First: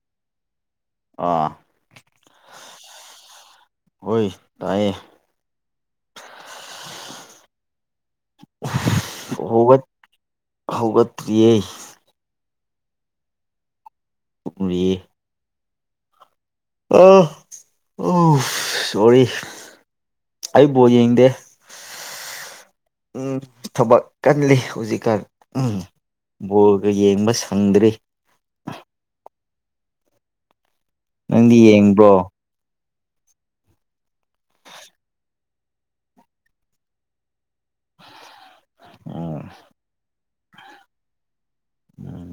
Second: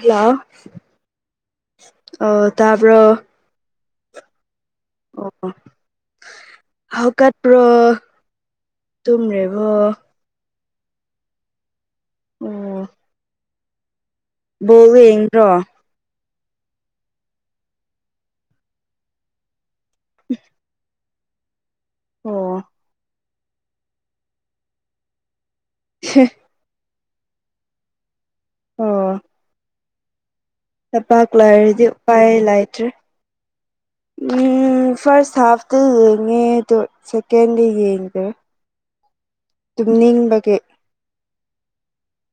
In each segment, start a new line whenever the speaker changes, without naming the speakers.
Hello
ꯑꯥ
ꯑꯣ ꯇꯥꯕ꯭ꯔꯣ
ꯍꯣꯏ ꯇꯥꯏꯌꯦ
ꯑꯣ ꯍꯧꯒꯠꯄ꯭ꯔꯣ
ꯍꯧꯒꯠ ꯍꯧꯒꯠꯇ꯭ꯔꯤꯌꯦ
ꯑꯣ ꯕꯣ
ꯇꯨꯝꯔꯤꯌꯦ
ꯌꯦꯡꯗ꯭ꯔꯣ
ꯑ ꯑꯣꯁ ꯁꯣꯔꯤ ꯑꯩ ꯕꯣꯜ ꯌꯦꯡꯗꯦ
ꯑꯣ
ꯎꯝ ꯊꯕꯛ ꯀꯜꯂꯤ ꯍꯧꯖꯤꯛꯀꯥꯟ ꯎꯝ
ꯁꯦ
ꯕꯣꯜꯒ ꯌꯦꯡꯕ ꯁꯪꯗ꯭ꯔꯤ
ꯑꯣ ꯇꯄꯥꯛ
ꯅꯪꯗꯤ
ꯂꯥꯏꯔꯗꯤ ꯎꯄꯥꯏ
ꯌꯦꯡꯕ꯭ꯔꯣ
ꯂꯥꯏꯇ꯭ꯔꯦ ꯎꯝ ꯐꯥꯔꯁ ꯍꯥꯐꯇꯤ ꯌꯦꯡꯉꯦ ꯑꯗꯣ ꯁꯦꯀꯦꯟꯗꯤ ꯌꯦꯡꯗ꯭ꯔꯦ
ꯑꯣ
ꯇꯨꯝꯅꯤꯡꯕꯒꯤ
ꯎꯝ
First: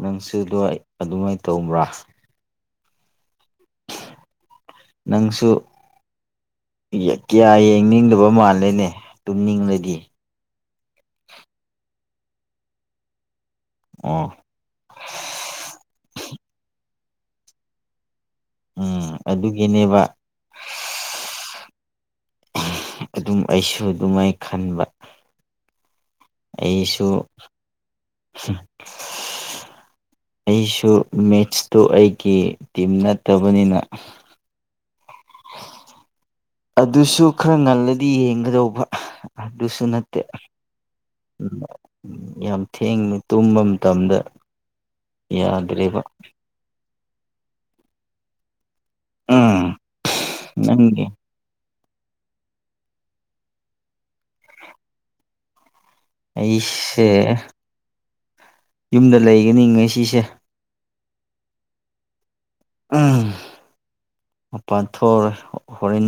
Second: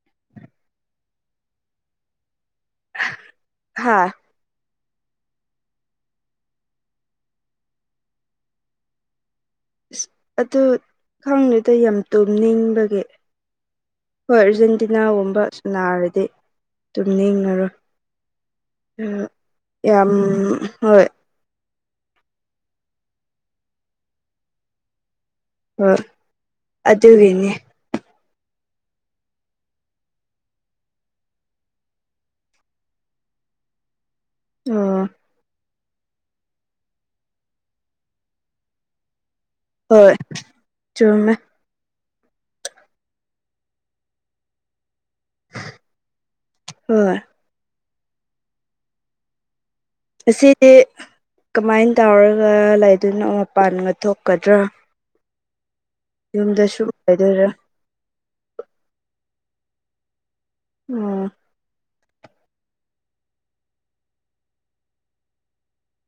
ꯅꯪꯁꯨ ꯗꯨꯋꯥꯢ ꯑꯗꯨꯃꯥꯏ ꯇꯧꯕ꯭ꯔꯥ
ꯍꯥꯥ
ꯅꯪꯁꯨ ꯀꯌꯥ ꯌꯦꯡꯅꯤꯡꯗꯕ ꯃꯥꯜꯂꯦꯅꯦ ꯇꯨꯝꯅꯤꯡꯂꯗꯤ
ꯑꯁ ꯑꯗꯨ ꯈꯪꯗꯗ ꯌꯥꯝ ꯇꯨꯝꯅꯤꯡꯕꯒꯤ
ꯑꯣ
ꯍꯣꯢ ꯔꯖꯟ ꯇꯤꯟꯅꯥꯒꯨꯝꯕ ꯁꯥꯟꯅꯔꯗꯤ ꯇꯨꯝꯅꯤꯡꯉꯔꯣꯏ
ꯎꯝ ꯑꯗꯨꯒꯤꯅꯦꯕ
ꯌꯥꯝ ꯍꯣꯏ
ꯑꯗꯨꯝ ꯑꯩꯁꯨ ꯑꯗꯨꯃꯥꯏ ꯈꯟꯕ
ꯑꯥ
ꯑꯩꯁꯨ ꯑꯩꯁꯨ ꯃꯦꯠꯁꯇꯨ ꯑꯩꯒꯤ ꯇꯤꯝ ꯅꯠꯇꯕꯅꯤꯅ
ꯑꯣ
ꯑꯗꯨꯁꯨ ꯈꯔ ꯉꯜꯂꯗꯤ ꯌꯦꯡꯒꯗꯧꯕ
ꯍꯣꯏ
ꯁꯨꯅꯠꯇ
ꯆꯨꯝꯃꯦ
ꯎꯝ ꯌꯥꯝ ꯊꯦꯡꯅ ꯇꯨꯝꯕ ꯃꯇꯝꯗ ꯌꯥꯗ꯭ꯔꯦꯕ
ꯍꯣꯏ
ꯑꯥ
ꯑꯁꯤꯗꯤ ꯀꯃꯥꯏꯅ ꯇꯧꯔꯒ ꯂꯩꯗꯨꯣꯏꯅꯣ ꯃꯄꯥꯟꯒ ꯊꯣꯛꯀꯗ꯭ꯔꯥ ꯌꯨꯝꯗꯁꯨ
ꯑꯩꯁꯦ
ꯑꯣꯏꯗꯣꯏꯔꯥ
ꯌꯨꯝꯗ ꯂꯩꯒꯅꯤ ꯉ ꯁꯤꯁꯦ
ꯎꯝ
ꯃꯄꯥꯟꯊ ꯍꯣꯔꯦꯟ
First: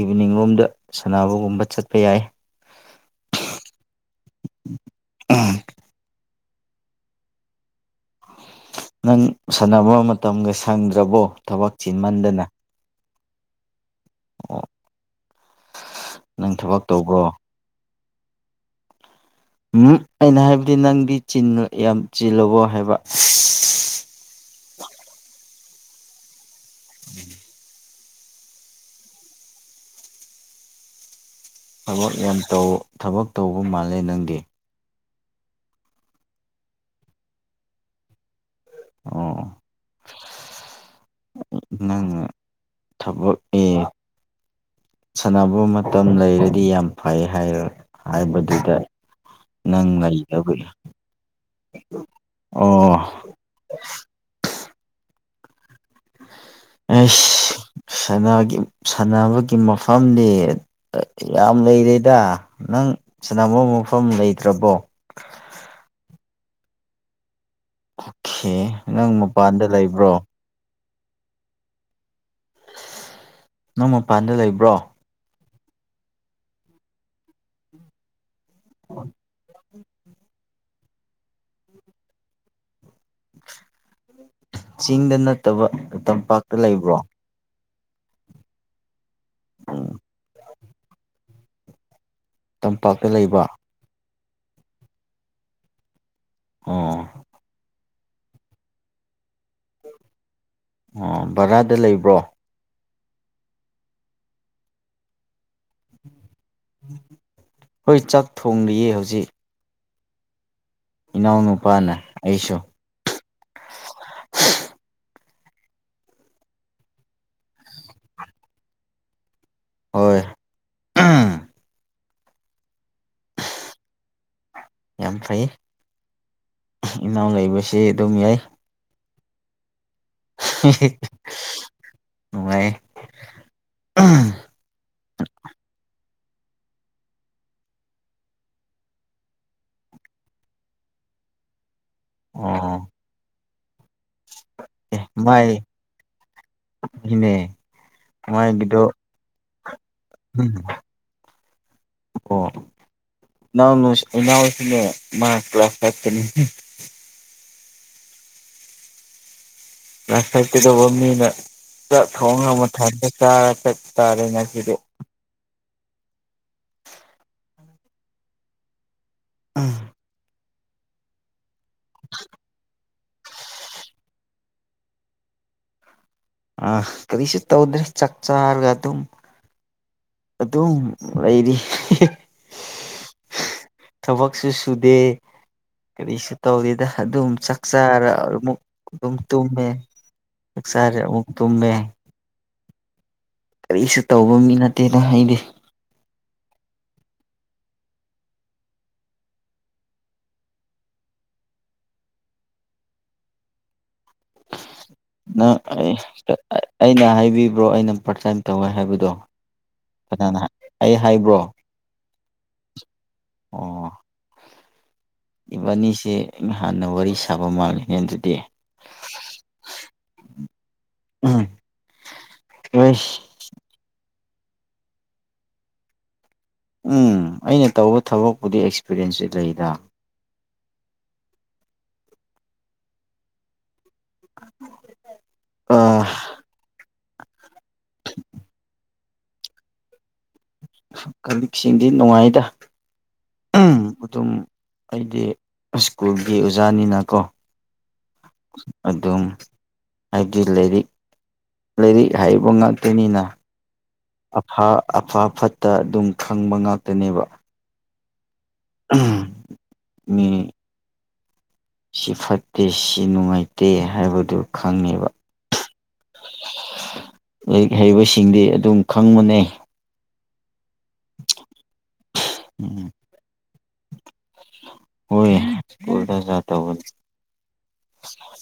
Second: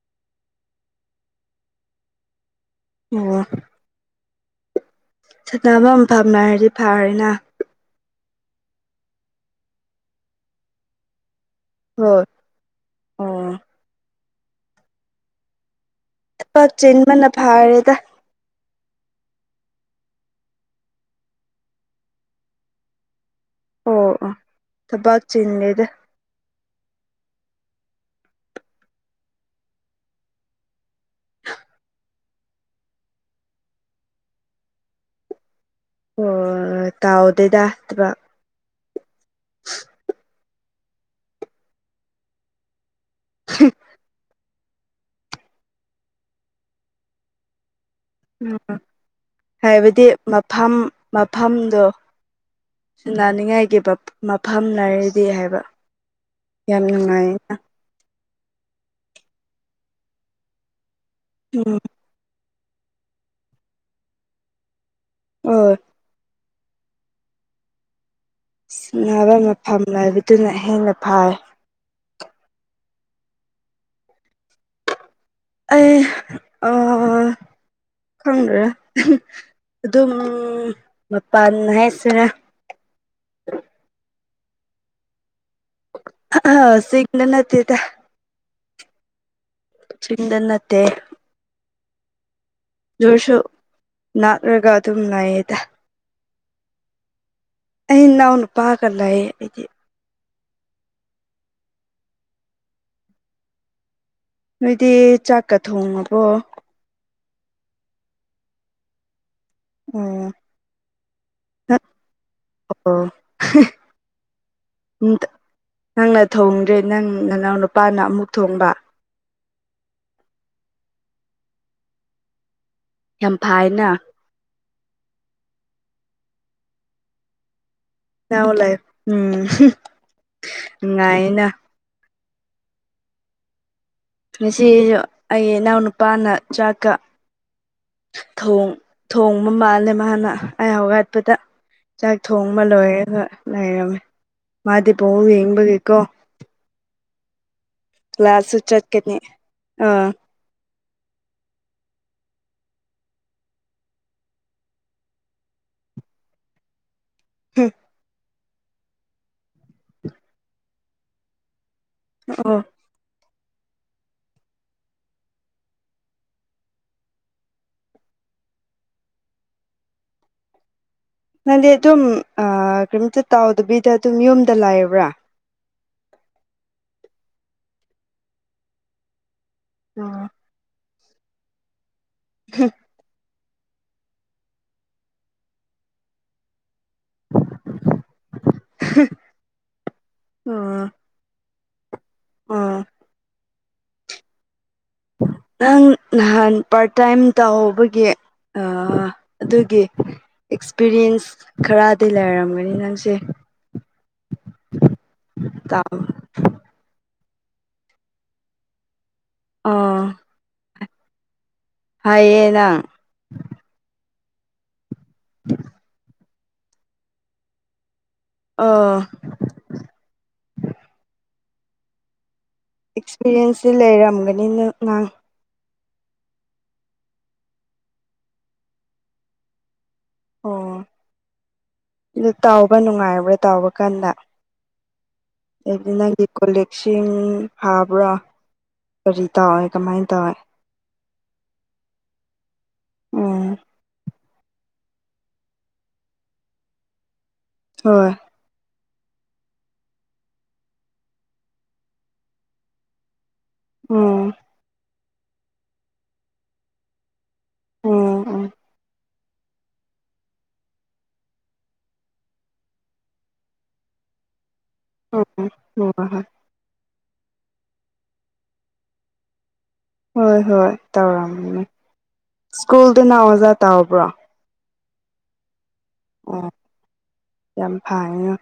ꯏꯚꯤꯅꯤꯡ ꯂꯣꯝꯗ ꯁꯥꯟꯅꯕꯒꯨꯝꯕ ꯆꯠꯄ ꯌꯥꯏ
ꯑꯣ
[unintelligible]
ꯁꯥꯟꯐꯝ ꯐꯝꯅ ꯍꯥꯏꯔꯗꯤ ꯐꯔꯦꯅ
ꯅꯪ ꯁꯥꯟꯅꯕ ꯃꯇꯝꯒ ꯁꯪꯗ꯭ꯔꯕꯣ ꯊꯕꯛ
ꯍꯣꯏ
ꯆꯤꯟꯃꯟꯗꯅ
ꯑꯣ
[unintelligible]
ꯄꯥꯛ
ꯇꯧꯕ꯭ꯔꯣ
ꯆꯦꯟꯕꯅ ꯐꯥꯔꯦꯗ
ꯎꯝ ꯑꯩꯅ ꯍꯥꯏꯕꯗꯤ ꯅꯪꯗꯤ ꯌꯥꯝ ꯆꯤꯂꯨꯕꯣ ꯍꯥꯏꯕ
ꯑꯣ ꯑꯣ ꯊꯕꯥꯛ ꯆꯤꯟꯂꯦꯗ
ꯎꯝ ꯊꯕꯛ ꯌꯥꯝ ꯇꯧ ꯊꯕꯛ ꯇꯧꯕ ꯃꯥꯜꯂꯦ ꯅꯪꯗꯤ
ꯑꯣ ꯇꯥꯎꯗꯣꯏꯗꯕ
ꯑꯣ
[unintelligible]
ꯅꯉ
[unintelligible]
ꯁꯥꯟꯅꯕ ꯃꯇꯝ ꯂꯩꯔꯗꯤ ꯌꯥꯝ ꯐꯩ ꯍꯥꯏꯔ
ꯎꯝ
ꯍꯥꯏꯕꯗꯨꯗ ꯅꯪ
ꯍꯥꯏꯕꯗꯤ
ꯂꯩꯇꯕꯒꯤ
ꯃꯐꯝ ꯃꯐꯝꯗꯣ
ꯑꯣ
ꯁꯨꯟꯅꯅꯤꯡꯉꯥꯏꯒꯤꯈꯤꯕ ꯃꯐꯝ ꯂꯩꯅꯥꯔꯤꯗꯤ ꯍꯥꯏꯕ ꯌꯥꯝ
ꯑ
ꯅꯨꯡꯉꯥꯏꯌꯦꯅ
ꯁꯥꯟꯅꯕꯒꯤ ꯃꯐꯝꯗꯤ ꯌꯥꯝ
ꯎꯝ
ꯂꯩꯔꯦꯗ ꯅꯪ ꯁꯅꯥꯃ ꯃꯐꯝ ꯂꯩꯇ꯭ꯔꯕꯣ
ꯑꯣ
ꯑꯣꯀꯦ ꯅꯪ ꯃꯄꯥꯟꯗ ꯂꯩꯕ꯭ꯔꯣ
ꯑꯗꯨꯅ ꯍꯦꯟꯅ ꯐꯥꯏ
ꯅꯪ ꯃꯄꯥꯟꯗ ꯂꯩꯕ꯭ꯔꯣ
ꯑꯩ ꯑꯥ ꯈꯪꯗ꯭ꯔꯦ ꯑꯗꯨꯝ ꯃꯄꯥꯟ ꯍꯥꯏꯁꯤꯔ
ꯆꯤꯡꯗ ꯅꯠꯇꯕ ꯇꯝꯄꯥꯛꯇ ꯂꯩꯕ꯭ꯔꯣ
ꯅꯪ ꯅꯠꯇꯦꯗ ꯆꯤꯡꯗ ꯅꯠꯇꯦ
ꯇꯝꯄꯥꯛꯇ
ꯑꯗꯨꯑꯣꯢꯔꯁꯨ
ꯂꯩꯕ
ꯅꯥꯛꯔꯒ ꯑꯗꯨꯝ ꯂꯩꯌꯦꯗ
ꯑꯣ
ꯑꯩ ꯏꯅꯥꯎ ꯅꯨꯄꯥꯒ ꯂꯩ
ꯑꯣ ꯕꯔꯥꯗ ꯂꯩꯕ꯭ꯔꯣ
ꯅꯣꯏꯗꯤ ꯆꯥꯛꯀ ꯊꯣꯡꯉꯕꯣ
ꯍꯣꯏ ꯆꯥꯛ ꯊꯣꯡꯂꯤꯌꯦ ꯍꯧꯖꯤꯛ
ꯎꯝ
ꯏꯅꯥꯎ ꯅꯨꯨꯄꯥꯅ ꯑꯩꯁꯨ
ꯑꯣ ꯅꯪꯅ ꯊꯣꯡꯗ꯭ꯔꯦ ꯅꯪ ꯅꯅꯥꯎ ꯅꯨꯄꯥꯅ ꯑꯃꯨꯛ ꯊꯣꯡꯕ
ꯍꯣꯏ
ꯌꯥꯝ ꯐꯥꯏꯅ
ꯌꯥꯝ ꯐꯩ ꯏꯅꯥꯎ ꯂꯩꯕꯕꯁꯤ ꯆꯦ ꯑꯗꯨꯝ ꯌꯥꯏ
ꯅꯅꯥꯎ ꯂꯩ ꯎꯝ ꯅꯨꯡꯉꯥꯏꯅ
ꯅꯨꯡꯉꯥꯏ ꯎꯝ
ꯉꯁꯤꯁꯨ ꯑꯩ ꯏꯅꯥꯎ ꯅꯨꯄꯥꯅ ꯆꯥꯛꯀ ꯊꯣꯡ ꯊꯣꯡꯕ ꯃꯥꯜꯂꯦ ꯃꯥꯅ ꯑꯩ ꯍꯧꯒꯠꯄꯗ ꯆꯥꯛ ꯊꯣꯡꯕ
ꯑꯣ
ꯂꯣꯏꯔꯒ ꯂꯩꯔꯝꯃꯦ ꯃꯥꯗꯤ ꯕꯣꯜ ꯌꯦꯡꯕꯒꯤꯀꯣ
ꯢꯅꯦ
ꯀ꯭ꯂꯥꯁꯁꯨ
ꯅꯨꯡꯉꯥꯢꯕꯤꯗꯣ
ꯆꯠꯀꯅꯤ ꯑꯥ
ꯑꯣ ꯏꯅꯥꯎꯅꯨꯁꯤ ꯏꯅꯥꯎꯁꯤꯅꯦ ꯃꯥ ꯀ꯭ꯂꯥꯁ ꯐꯥꯏꯚꯇꯅꯤ
ꯍꯝ
ꯀ꯭ꯂꯥꯁꯆꯠꯀꯗꯕ ꯃꯤꯗ ꯆꯥꯛ ꯊꯣꯡꯉ
ꯑꯣ
ꯑꯃꯨꯛ ꯊꯝꯃꯤ ꯆꯥꯔ ꯆꯠ ꯆꯥꯔꯦ ꯉꯁꯤꯗꯤ ꯎꯝ
ꯅꯪꯗꯤ ꯑꯗꯨꯝ ꯀꯔꯤꯝꯇ ꯇꯧꯗꯕꯤꯗ ꯑꯗꯨꯝ ꯌꯨꯝꯗ ꯂꯩꯕ꯭ꯔꯥ
ꯑ ꯀꯔꯤꯁꯨ ꯇꯧꯗ꯭ꯔꯦ ꯆꯥꯛ ꯆꯥꯔꯒ ꯑꯗꯨꯝ
ꯎꯝ
ꯑꯗꯨꯝ ꯂꯩꯔꯤ
ꯍ
ꯊꯕꯛꯁꯨꯨ ꯁꯨꯗꯦ ꯀꯔꯤꯁꯨ ꯇꯧꯗꯦꯗ ꯑꯗꯨꯝ ꯆꯥꯛ ꯆꯥꯔ ꯑꯃꯨꯛ ꯑꯗꯨꯨꯝ ꯇꯨꯝꯃꯦ ꯆꯥꯔꯦ ꯑꯃꯨꯛ ꯇꯨꯝꯃꯦ
ꯎꯝ
ꯀꯔꯤꯁꯨ ꯇꯧꯕ ꯃꯤ ꯅꯠꯇꯦꯗ ꯑꯩꯗꯤ
ꯅꯪ ꯅꯍꯥꯟ ꯄꯥꯔꯠ ꯇꯥꯏꯝ ꯇꯧꯕꯒꯤ ꯑꯗꯨꯒꯤ ꯑꯦꯛꯁꯄꯤꯔꯤꯌꯦꯟꯁ ꯈꯔꯗꯤ ꯂꯩꯔꯝꯃꯅꯤ ꯅꯪꯁꯦ
ꯅꯪ
ꯇꯥꯎ
ꯑꯩꯅ ꯍꯥꯏꯕꯤꯕ꯭ꯔꯣ ꯑꯩꯅ ꯄꯥꯔꯠ ꯇꯥꯏꯝ ꯇꯧꯋꯦ ꯍꯥꯏꯕꯗꯣ
ꯑꯣ
ꯀꯅꯥꯅ ꯑꯩ ꯍꯥꯏꯕ꯭ꯔꯣ
ꯍꯥꯏꯌꯦ ꯅꯪ
ꯑꯣ ꯏꯕꯥꯅꯤꯁꯦ ꯑꯩꯅ ꯍꯥꯟꯅ ꯋꯥꯔꯤ ꯁꯥꯕ ꯃꯥꯥꯜꯂꯤꯅꯦ ꯑꯗꯨꯗꯤ
ꯑꯥ
ꯎꯨꯝ
ꯑꯦꯛꯁꯄꯤꯔꯤꯌꯦꯟꯁꯇꯤ ꯂꯩꯔꯝꯒꯅꯤ ꯅꯪ ꯅꯪ
ꯎꯝ ꯑꯩꯅ ꯇꯧꯕ ꯊꯕꯛꯄꯨꯗꯤ ꯑꯦꯛꯁꯄꯤꯔꯤꯟꯁꯇꯤ ꯂꯩꯗꯥ
ꯑꯣ ꯑꯗꯨ ꯇꯧꯕ ꯅꯨꯡꯉꯥꯏꯕ꯭ꯔꯥ ꯇꯧꯕ ꯀꯟꯅ [inaudible] ꯆꯦꯡ ꯐꯥꯕ꯭ꯔꯥ ꯀꯔꯤ ꯇꯧꯋꯦ ꯀꯃꯥꯏꯅ ꯇꯧꯋꯦ
ꯀꯂꯤꯛꯁꯤꯡꯗꯤ ꯅꯨꯡꯉꯥꯏꯗ ꯑꯝ ꯑꯗꯨꯝ ꯑꯩꯗꯤ ꯁ꯭ꯀꯨꯜꯒꯤ ꯑꯣꯖꯥꯅꯤꯅꯀꯣ
ꯍꯣꯏ
ꯑꯗꯨꯝ ꯍꯥꯏꯕꯗꯤ ꯂꯥꯏꯔꯤꯛ ꯂꯥꯏꯔꯤꯛ ꯍꯥꯏꯕ ꯉꯥꯛꯇꯅꯤꯅ
ꯎꯝ
ꯑꯐ ꯑꯐ ꯐꯠꯇ ꯑꯗꯨꯝ ꯈꯪꯕ ꯉꯥꯛꯇꯅꯦꯕ
ꯎꯝ
ꯎꯝ ꯎꯝ ꯁꯤ ꯐꯠꯇꯦ ꯁꯤ ꯅꯨꯡꯉꯥꯏꯇꯦ ꯍꯥꯏꯕꯗꯨ ꯈꯪꯉꯦꯕ
[unintelligible]
ꯂꯥꯏꯔꯤꯛ ꯍꯩꯕꯁꯤꯡꯗꯤ ꯑꯗꯨꯝ ꯈꯪꯕꯅꯦ
ꯍꯣꯏ ꯍꯣꯏ ꯇꯧꯔꯝꯃꯦ
ꯎꯝ
ꯁ꯭ꯀꯨꯜꯗ ꯅꯪ ꯑꯣꯖꯥ ꯇꯧꯕ꯭ꯔꯣ
ꯍꯣꯏ ꯁ꯭ꯀꯨꯜꯗ ꯑꯣꯖꯥ
ꯑꯣ
ꯇꯧꯕ
ꯌꯥꯝ ꯐꯩꯉ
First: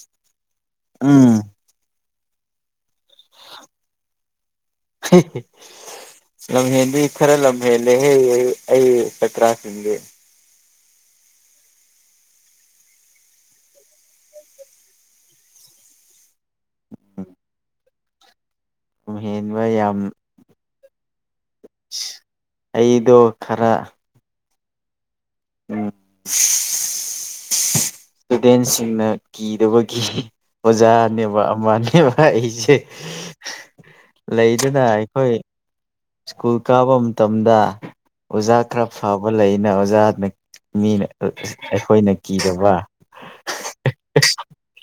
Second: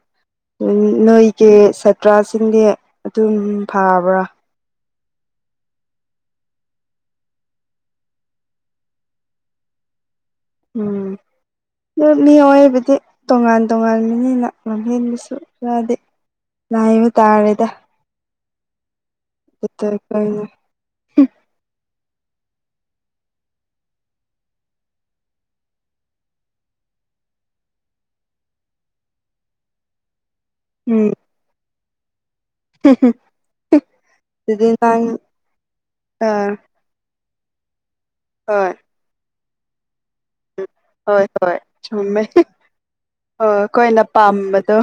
ꯎꯝ
ꯅꯣꯏꯒꯤ ꯁꯥꯇ꯭ꯔꯥꯁꯤꯡꯗꯤ ꯑꯗꯨꯝ ꯐꯥꯕ꯭ꯔ
ꯍꯤꯍꯤ ꯂꯝꯍꯦꯟꯗꯤ ꯈꯔ ꯂꯝꯍꯦꯜꯂꯦꯍꯦ ꯑꯩ ꯑꯩ ꯆꯇꯔꯥꯁꯤꯡꯗꯤ
ꯎꯨꯝ ꯑꯗꯨ ꯃꯤ ꯑꯣꯏꯕꯗꯤ ꯇꯣꯉꯥꯟ ꯇꯣꯉꯥꯟꯕꯅꯤꯅ ꯂꯝꯕꯦꯟꯕꯁꯨ ꯌꯥꯎꯗꯦ ꯅꯥꯍꯥꯟꯅ ꯇꯥꯔꯦꯗ
ꯂꯝ ꯍꯦꯟꯕ
ꯑꯗꯨꯗ
ꯌꯥꯝ
ꯑꯩꯈꯣꯏꯅ
ꯑꯩꯗꯣ ꯈꯔ ꯎꯨꯝ ꯁꯤ ꯏꯁꯇꯨꯗꯦꯟꯁꯤꯡꯅ ꯀꯤꯗꯕꯒꯤ
ꯎꯝ
ꯑꯣꯖꯥꯅꯦꯕ ꯑꯃꯅꯦꯕ ꯑꯩꯁꯤ ꯍꯦ
ꯑꯗꯨꯗꯤ
ꯂꯩꯗꯨꯅ
ꯅꯪ
ꯑꯩꯈꯣꯏ
ꯑ
ꯁ꯭ꯀꯨꯜ ꯀꯥꯕ ꯃꯇꯝꯗ ꯑꯣꯖꯥ
ꯍꯣꯏ
ꯈꯔ ꯐꯕ ꯂꯩꯅ ꯑꯣꯖꯥꯅ ꯃꯤꯅ
ꯍꯣꯏ ꯍꯣꯏ
ꯑꯩꯈꯣꯏꯅ
ꯆꯨꯝꯃꯦ
ꯀꯤꯗꯕ ꯍ
ꯍꯣꯏ ꯑꯩꯈꯣꯏꯅ ꯄꯥꯝꯕꯗꯣ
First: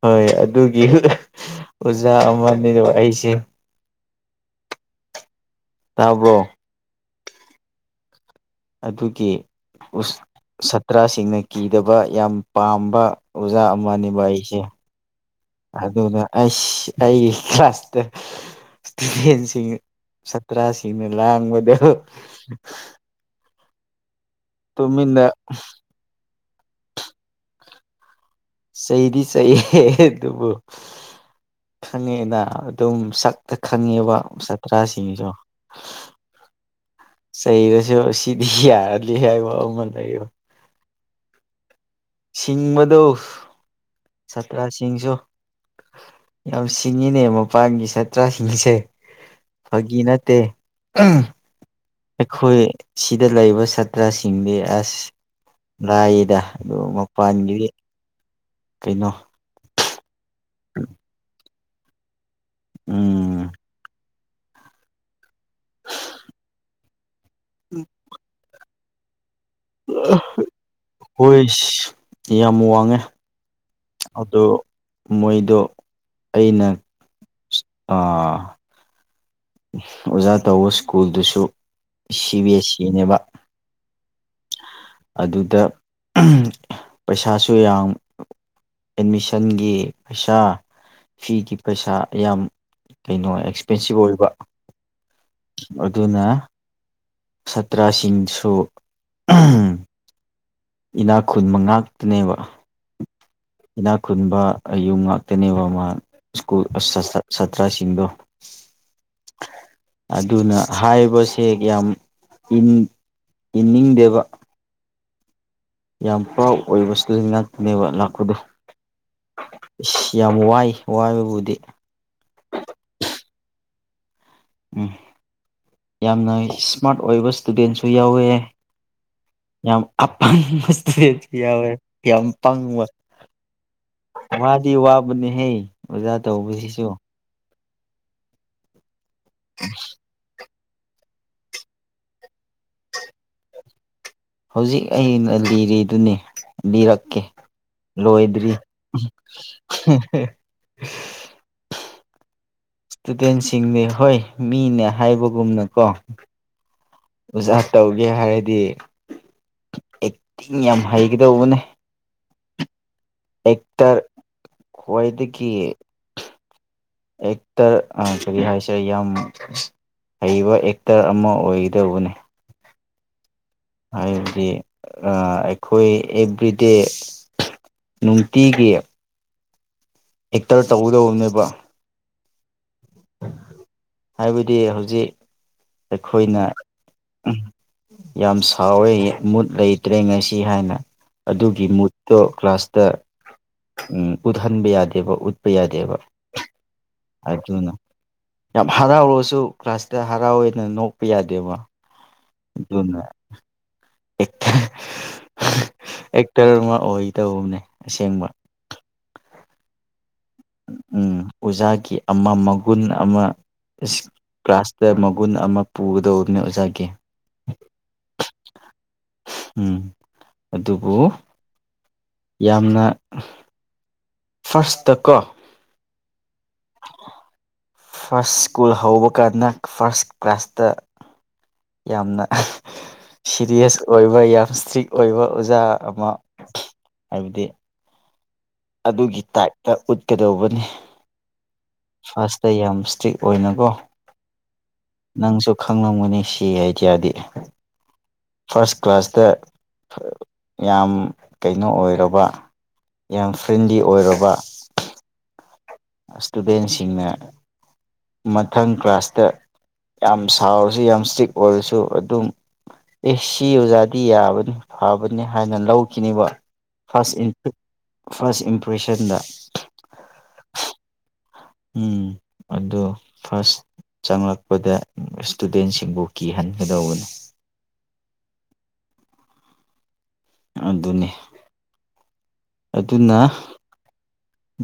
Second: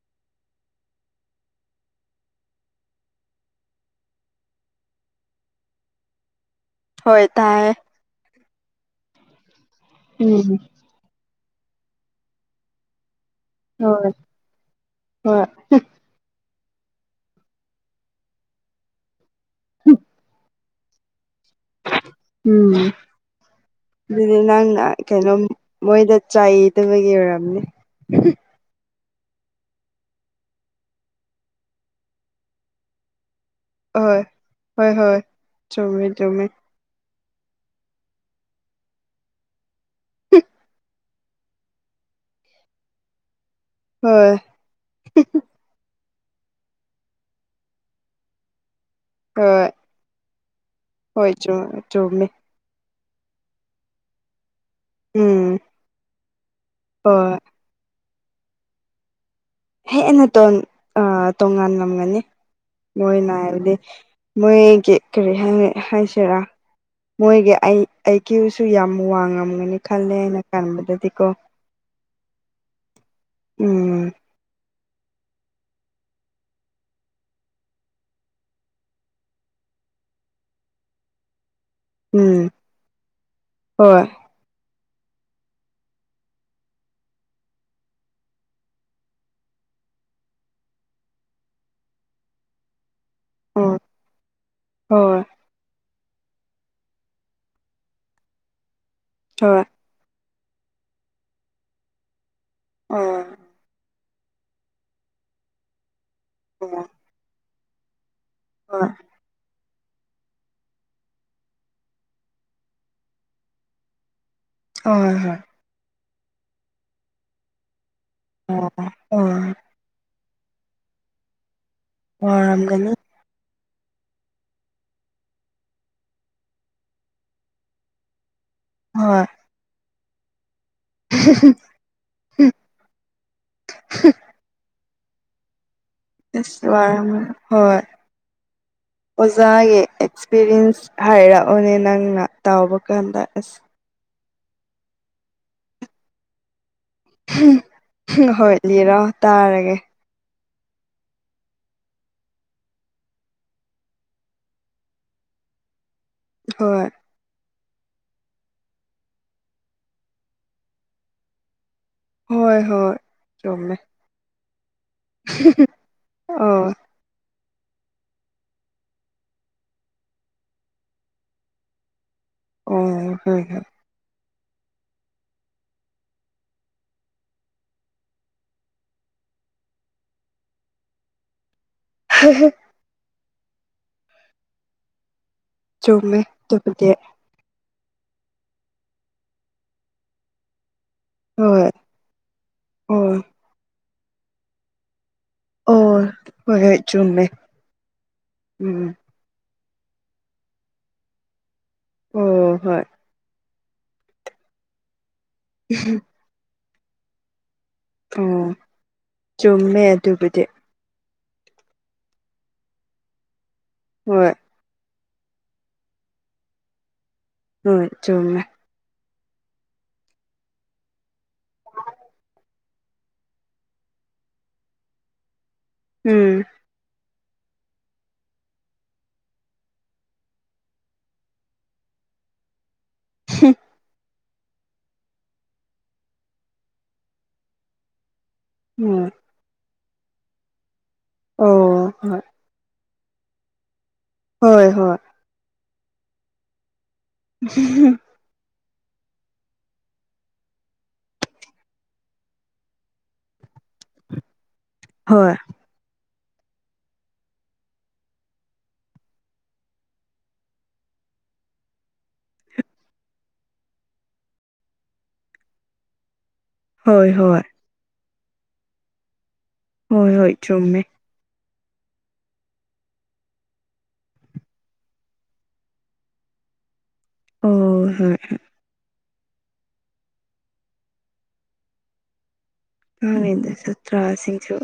ꯍ ꯍꯣꯏ ꯑꯗꯨꯒꯤ ꯑꯣꯖꯥ ꯑꯃꯅꯦꯕ ꯑꯩꯁꯦ ꯇꯥꯕ꯭ꯔꯣ
ꯍꯣꯏ ꯇꯥꯏꯌꯦ
ꯑꯗꯨꯒꯤ ꯎꯁ
ꯎꯨꯝ
ꯁꯥꯇ꯭ꯔꯁꯤꯡꯅ ꯀꯤꯗꯕ ꯌꯥꯝ ꯄꯥꯝꯕ ꯑꯣꯖꯥ
ꯍꯣꯏ
ꯑꯃꯅꯦꯕ ꯑꯩꯁꯦ
ꯍꯣꯏ
ꯑꯗꯨꯅ ꯑꯁ ꯑꯩꯒꯤ ꯀ꯭ꯂꯥꯁꯇ ꯏꯁꯇꯨꯗꯦꯟꯁꯤꯡ ꯇ꯭ꯔꯥꯁꯤꯡꯅ ꯂꯥꯥꯡꯕꯗ
ꯑꯗꯨꯗ ꯅꯪꯅ
ꯇꯨꯃꯤꯟꯅ
ꯀꯩꯅꯣ ꯃꯣꯏꯗ ꯆꯩꯗꯕꯒꯤ ꯑꯣꯏꯔꯝꯅꯤ ꯍ
ꯆꯩꯗꯤ ꯆꯩꯌꯦ ꯑꯗꯨꯕꯨ ꯈꯪꯉꯦꯅ ꯑꯗꯨꯝ ꯁꯛ ꯇ ꯈꯪꯉꯤꯕ
ꯍꯣꯏ ꯍꯣꯏ ꯍꯣꯏ
ꯁꯥꯇ꯭ꯔꯥꯁꯤꯡꯁꯨ
ꯆꯨꯝꯃꯦ ꯆꯨꯝꯃꯦ
ꯆꯩꯔꯁꯨ ꯁꯤꯗꯤ ꯌꯥꯔꯅꯤ ꯍꯥꯏꯕ ꯑꯃ ꯂꯩꯌꯦꯕ
ꯎꯨꯞ [inaudible]
ꯁꯤꯡꯕꯗꯣ
ꯍꯣꯏ
ꯁꯥꯇ꯭ꯔꯁꯤꯡꯁꯨ ꯌꯥꯝ ꯁꯤꯡꯉꯤꯅꯦ ꯃꯄꯥꯟꯒꯤ ꯁꯥꯠꯇ꯭ꯔꯁꯤꯡꯁꯦ
ꯍꯣꯏ꯫
ꯒꯤ ꯅꯠꯇꯦ
ꯍꯣꯏꯁꯨ
ꯑꯩꯈꯣꯏ ꯁꯤꯗ ꯂꯩꯕ ꯁꯥꯇ꯭ꯔꯁꯤꯡꯗꯤ ꯑꯁ
ꯎꯝ
ꯂꯥꯏꯌꯦꯗ ꯑꯗꯨ
ꯍꯣꯏ
ꯃꯄꯥꯟꯒꯤ ꯀꯩꯅꯣ
ꯍꯦꯟꯅ ꯑ ꯇꯣꯉꯜꯂꯝꯂꯝꯒꯅꯤ ꯃꯣꯏꯅ
ꯎꯝ
ꯍꯥꯏꯕꯗꯤ ꯃꯣꯏꯒꯤ ꯀꯔꯤ ꯍꯥꯏ ꯍꯥꯏꯁꯤꯔꯥ ꯃꯣꯏꯒꯤ ꯑꯩ ꯑꯩꯒꯤ ꯁꯨ ꯌꯥꯝ ꯋꯥꯡꯉꯝꯒꯅꯤ ꯈꯜꯂꯦ ꯑꯩꯅ ꯈꯟꯕꯗꯗꯤ ꯀꯣ
ꯏꯁ ꯌꯥꯝ ꯋꯥꯡꯉꯦ
ꯎꯝ
ꯑꯗꯣ ꯃꯣꯏꯗꯣ ꯑꯩꯅ ꯑꯥ ꯑꯣꯖꯥ ꯇꯧꯕ ꯁ꯭ꯀꯨꯜꯗꯨꯁꯨ ꯁꯤ
ꯎꯝ
ꯕꯤ ꯑꯦꯁ ꯁꯤꯅꯦꯕ
ꯍꯣꯏ
ꯑꯗꯨꯗ ꯄꯩꯁꯥꯁꯨ ꯌꯥꯝ ꯑꯦꯠꯃꯤꯁꯟꯒꯤ ꯄꯩꯁꯥ ꯐꯤꯒꯤ ꯄꯩꯁꯥ ꯌꯥꯝ ꯀꯩꯅꯣ
ꯍꯣꯏ
ꯑꯦꯛꯁꯄꯦꯟꯁꯤꯞ ꯑꯣꯏꯕ
ꯍꯣꯏ
ꯑꯗꯨꯅ ꯁꯇ꯭ꯔꯥꯁꯤꯡꯁꯨ
ꯍꯣꯏ
ꯏꯅꯥꯛ ꯈꯨꯟꯕ ꯉꯥꯛꯇꯅꯦꯕ
ꯑꯣ
ꯏꯤꯅꯥꯛ ꯈꯨꯟꯕ ꯑꯌꯨꯝ ꯉꯥꯛꯇꯅꯦꯕ ꯃꯥ ꯁ꯭ꯀꯨꯜ ꯁꯥꯇ꯭ꯔꯁꯤꯡꯗꯣ
ꯍꯣꯏ
ꯑꯗꯨꯅ ꯍꯥꯏꯔꯤꯕꯁꯦ ꯌꯥꯝ ꯏꯅꯤꯡꯗꯦꯕ
ꯍꯣꯏ ꯍꯣꯏ
ꯌꯥꯝ ꯄ꯭ꯔꯥꯎ ꯑꯣꯏꯕꯁꯨ ꯂꯩꯉꯥꯛꯇꯅꯦꯕ ꯂꯥꯛꯄꯗ
ꯑꯣ ꯑꯣ
ꯏꯁꯁ ꯌꯥꯝ ꯋꯥꯏ ꯋꯥꯏꯕꯕꯨꯗꯤ
ꯑꯣ ꯑꯔꯝꯒꯣ
ꯎꯝ ꯌꯥꯝꯅ ꯏꯁꯃꯥꯔꯠ ꯑꯣꯏꯕ ꯏꯁꯇꯨꯗꯦꯟꯁꯨ ꯌꯥꯎꯋꯦ
ꯍ
ꯌꯥꯝ ꯑ ꯃꯁ ꯑꯣꯏꯣꯏ ꯌꯥꯝ ꯇꯪꯕ ꯋꯥꯗꯤ ꯋꯥꯕꯅꯤꯍꯦ
ꯑꯁ ꯋꯥꯔꯝ ꯍꯣꯏ ꯑꯣꯖꯥꯒꯤ ꯑꯦꯛꯁꯄꯤꯔꯤꯌꯦꯟꯁ ꯍꯥꯏꯔꯛꯑꯣꯅꯦ ꯅꯪꯅ ꯇꯥꯎꯕ ꯀꯥꯟꯗ ꯑꯁ
ꯍꯧꯖꯤꯛ ꯑꯩꯅ ꯂꯤꯔꯤꯗꯨꯅꯦ ꯔꯛꯀꯦ ꯂꯣꯏꯗ꯭ꯔꯤ
ꯍꯣꯏ ꯂꯤꯔꯥꯎ ꯇꯥꯔꯒꯦ
ꯏꯁꯇꯨꯗꯦꯟꯁꯤꯡꯗꯤ ꯍꯣꯏ ꯃꯤꯅꯦ ꯍꯥꯏꯕꯒꯨꯝꯅꯀꯣ
ꯍꯣꯏ
ꯑꯣꯖꯥ ꯇꯧꯒꯦ ꯍꯥꯏꯔꯗꯤ ꯑꯦꯛꯇꯤꯡ ꯌꯥꯝ ꯍꯩꯒꯗꯧꯕꯅꯦ
ꯍꯣꯏ ꯍꯣꯏ ꯆꯨꯝꯃꯦ
ꯑꯦꯛꯇꯔ ꯈ꯭ꯋꯥꯏꯗꯒꯤ
ꯑꯣ
ꯑꯦꯛꯇ ꯀꯔꯤ ꯍꯥꯏꯁꯦ ꯌꯥꯝ ꯍꯩꯕ ꯑꯦꯛꯇꯔ ꯑꯃ ꯑꯣꯏꯒꯗꯧꯕꯅꯤ
ꯑꯣ ꯍ ꯍ
ꯍꯥꯏꯕꯗꯤ ꯑꯩꯈꯣꯏ ꯑꯦꯕ꯭ꯔꯤꯗꯦ ꯅꯨꯡꯇꯤꯒꯤ ꯑꯦꯛꯇꯔ ꯇꯧꯒꯗꯧꯕꯅꯦꯕ
[unintelligible]
ꯍꯥꯏꯕꯗꯤ ꯍꯧꯖꯤꯛ
ꯆꯨꯝꯃꯦ
ꯑꯩꯈꯣꯏꯅ
ꯑꯗꯨꯕꯨꯗꯤ
ꯌꯥꯝ ꯁꯥꯎꯋꯦ ꯃꯨꯠ ꯂꯩꯇ꯭ꯔꯦ ꯉꯁꯤ ꯍꯥꯏꯅ
ꯍꯣꯏ
ꯑꯗꯨꯒꯤ ꯃꯨꯠꯇꯣ ꯀ꯭ꯂꯥꯁꯇ
ꯑꯣ
ꯎꯠꯍꯟꯕ ꯌꯥꯗꯦꯕ ꯄ
ꯑꯣ
ꯌꯥꯗꯦꯕ
ꯍꯣꯏ ꯍꯣꯏ ꯆꯨꯝꯃꯦ
ꯑꯗꯨꯅ ꯌꯥꯝ
ꯎꯝ
ꯍꯔꯥꯎꯔꯁꯨ ꯀ꯭ꯂꯥꯁꯇ ꯍꯔꯥꯎꯅ ꯅꯣꯛꯄ ꯌꯥꯗꯦꯕ
ꯑꯣ ꯍꯣꯏ
ꯑꯗꯨꯅ ꯏꯦ
ꯎꯝ
ꯑꯦꯛꯇꯔ ꯑꯃ ꯑꯣꯏꯗꯧꯕꯅꯦ ꯑꯁꯦꯡꯕ
ꯑꯣ ꯆꯨꯝꯃꯦ ꯑꯗꯨꯕꯨꯗꯤ
ꯎꯝ ꯑꯣꯖꯥꯒꯤ ꯑꯃ ꯃꯒꯨꯟ ꯑꯃ
ꯍꯣꯏ
ꯀ꯭ꯂꯥꯁꯇ ꯃꯒꯨꯟ ꯑꯃ ꯄꯨꯒꯗꯧꯕꯅꯦ ꯑꯣꯖꯥꯒꯤ
ꯍꯣꯏ ꯆꯣꯡꯃꯦ
ꯎꯝ ꯑꯗꯨꯕꯨ
[unintelligible]
ꯌꯥꯝꯅ ꯐꯁꯀ
ꯎꯝ
ꯐꯥꯔꯁ ꯁ꯭ꯀꯨꯜ ꯍꯧꯕ ꯀꯥꯟꯗ ꯐꯥꯔꯁ ꯀ꯭ꯂꯥꯁꯇ ꯌꯥꯝꯅ ꯁꯤꯔꯤꯌꯁ ꯑꯣꯏꯕ ꯌꯥꯝ ꯏꯁꯇ꯭ꯔꯤꯛ ꯑꯣꯏꯕ ꯑꯣꯖꯥ ꯑꯃ ꯍꯥꯏꯕꯗꯤ
ꯍꯣꯏ
ꯑꯗꯨꯒꯤ ꯇꯥꯏꯞꯇ ꯎꯠꯀꯗꯧꯕꯅꯤ
ꯑꯣ
ꯐꯥꯔꯁꯇ ꯌꯥꯝ ꯏꯁꯇ꯭ꯤꯔꯤꯛ ꯑꯣꯏꯅꯀꯣ
ꯍꯣꯏ ꯍꯣꯏ
ꯅꯪꯁꯨ ꯈꯪꯂꯝꯒꯅꯤ ꯁꯤ ꯑꯥꯏꯗꯤꯌꯥꯗꯤ
ꯎ
ꯐꯥꯔꯁ ꯀ꯭ꯂꯥꯁꯇ ꯌꯥꯝ ꯀꯩꯅꯣ ꯑꯣꯏꯔꯕ ꯌꯥꯝ ꯐ꯭ꯔꯦꯟꯂꯤ ꯑꯣꯏꯔꯕ
ꯍꯣꯏ
ꯏꯁꯇꯨꯗꯦꯟꯁꯤꯡꯅ ꯃꯊꯪ ꯀ꯭ꯂꯥꯁꯇ ꯌꯥꯝ ꯁꯥꯎꯔꯁꯨ ꯌꯥꯝ ꯏꯁꯇ꯭ꯤꯛ ꯑꯣꯏꯔꯁꯨ ꯑꯗꯨꯝ ꯑꯦ ꯁꯤ ꯑꯣꯖꯥꯗꯤ ꯌꯥꯕꯅꯤ ꯐꯕꯅꯤ ꯍꯥꯏꯅ ꯂꯧꯈꯤꯅꯦꯕ
ꯍꯣꯏ ꯍꯣꯏ
ꯐꯥꯁ ꯏ
ꯍꯣꯏ
ꯐꯥꯁ ꯏꯝꯄ꯭ꯔꯦꯁꯟꯗ
ꯍꯣꯏ ꯍꯣꯏ ꯆꯨꯝꯃꯦ
ꯎꯝ ꯑꯣ ꯐꯥꯔꯁ ꯆꯪꯂꯛꯄꯗ ꯏꯁꯇꯨꯗꯦꯟꯁꯤꯡꯕꯨ ꯀꯤꯍꯟꯒꯗꯧꯕꯅꯤ
ꯑꯣ ꯍꯣꯏ ꯍꯣꯏ
ꯑꯗꯨꯅꯦ
ꯅ ꯍꯗ꯭ꯔ ꯁꯇ꯭ꯔꯁꯤꯡꯁꯨꯣ